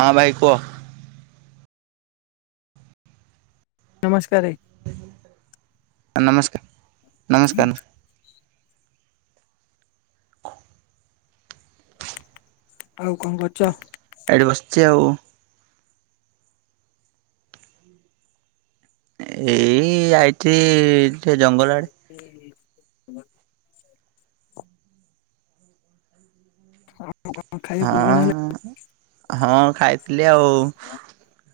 ହଁ ଭାଇ କୁହ। ନମସ୍କାରେ। ଆ ନମସ୍କାର ନମସ୍କାର ନମ ଆଉ କଣ କରୁଛ? ଏଇଠି ବସିଛି ଆଉ ଏଇ ଆଇଛି ସେ ଜଙ୍ଗଲ ଆଡେ ଏଇ ଜ ହଁ [inaudible] ଖାଇ ପିଆ କଣ ହଁ ହେଲା? ହଁ ଖାଇଥିଲି ଆଉ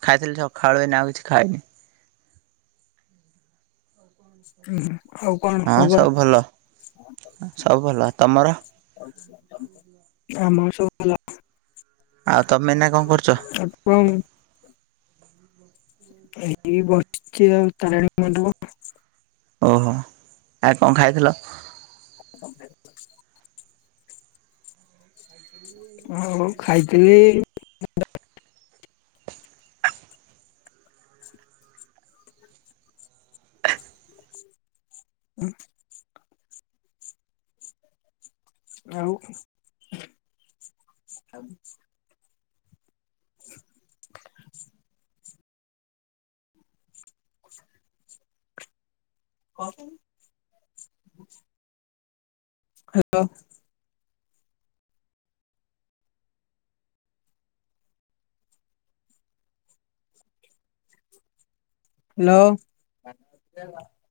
ଖାଇଥିଲି ସଖାଳୁ ଏଇନା ଆଉ କିଛି ଖାଇନି। ହୁଁ ଆଉ କଣ ହଁ ଖବର ସବୁ ଭଲ ହ ସବୁ ଭଲ ତମର? [unintelligible] ଆମର ସବୁ ଭଲ। ଆଉ ତମେ ଏଇନା କଣ କରୁଛ? ଆପ। [unintelligible] ଏଇ ବସିଛି ଆଉ ତାରିଣୀ ମଣ୍ଡପରେ ଓହୋ ଆଉ କଣ ଖାଇଥିଲ? [inaudible] ହଁ ଖାଇଥିଲି। ହୁଁ। ଆଉ [inaudible] କନ୍ ହେ ଲୋ ହ୍ୟାଲୋ। [unintelligible]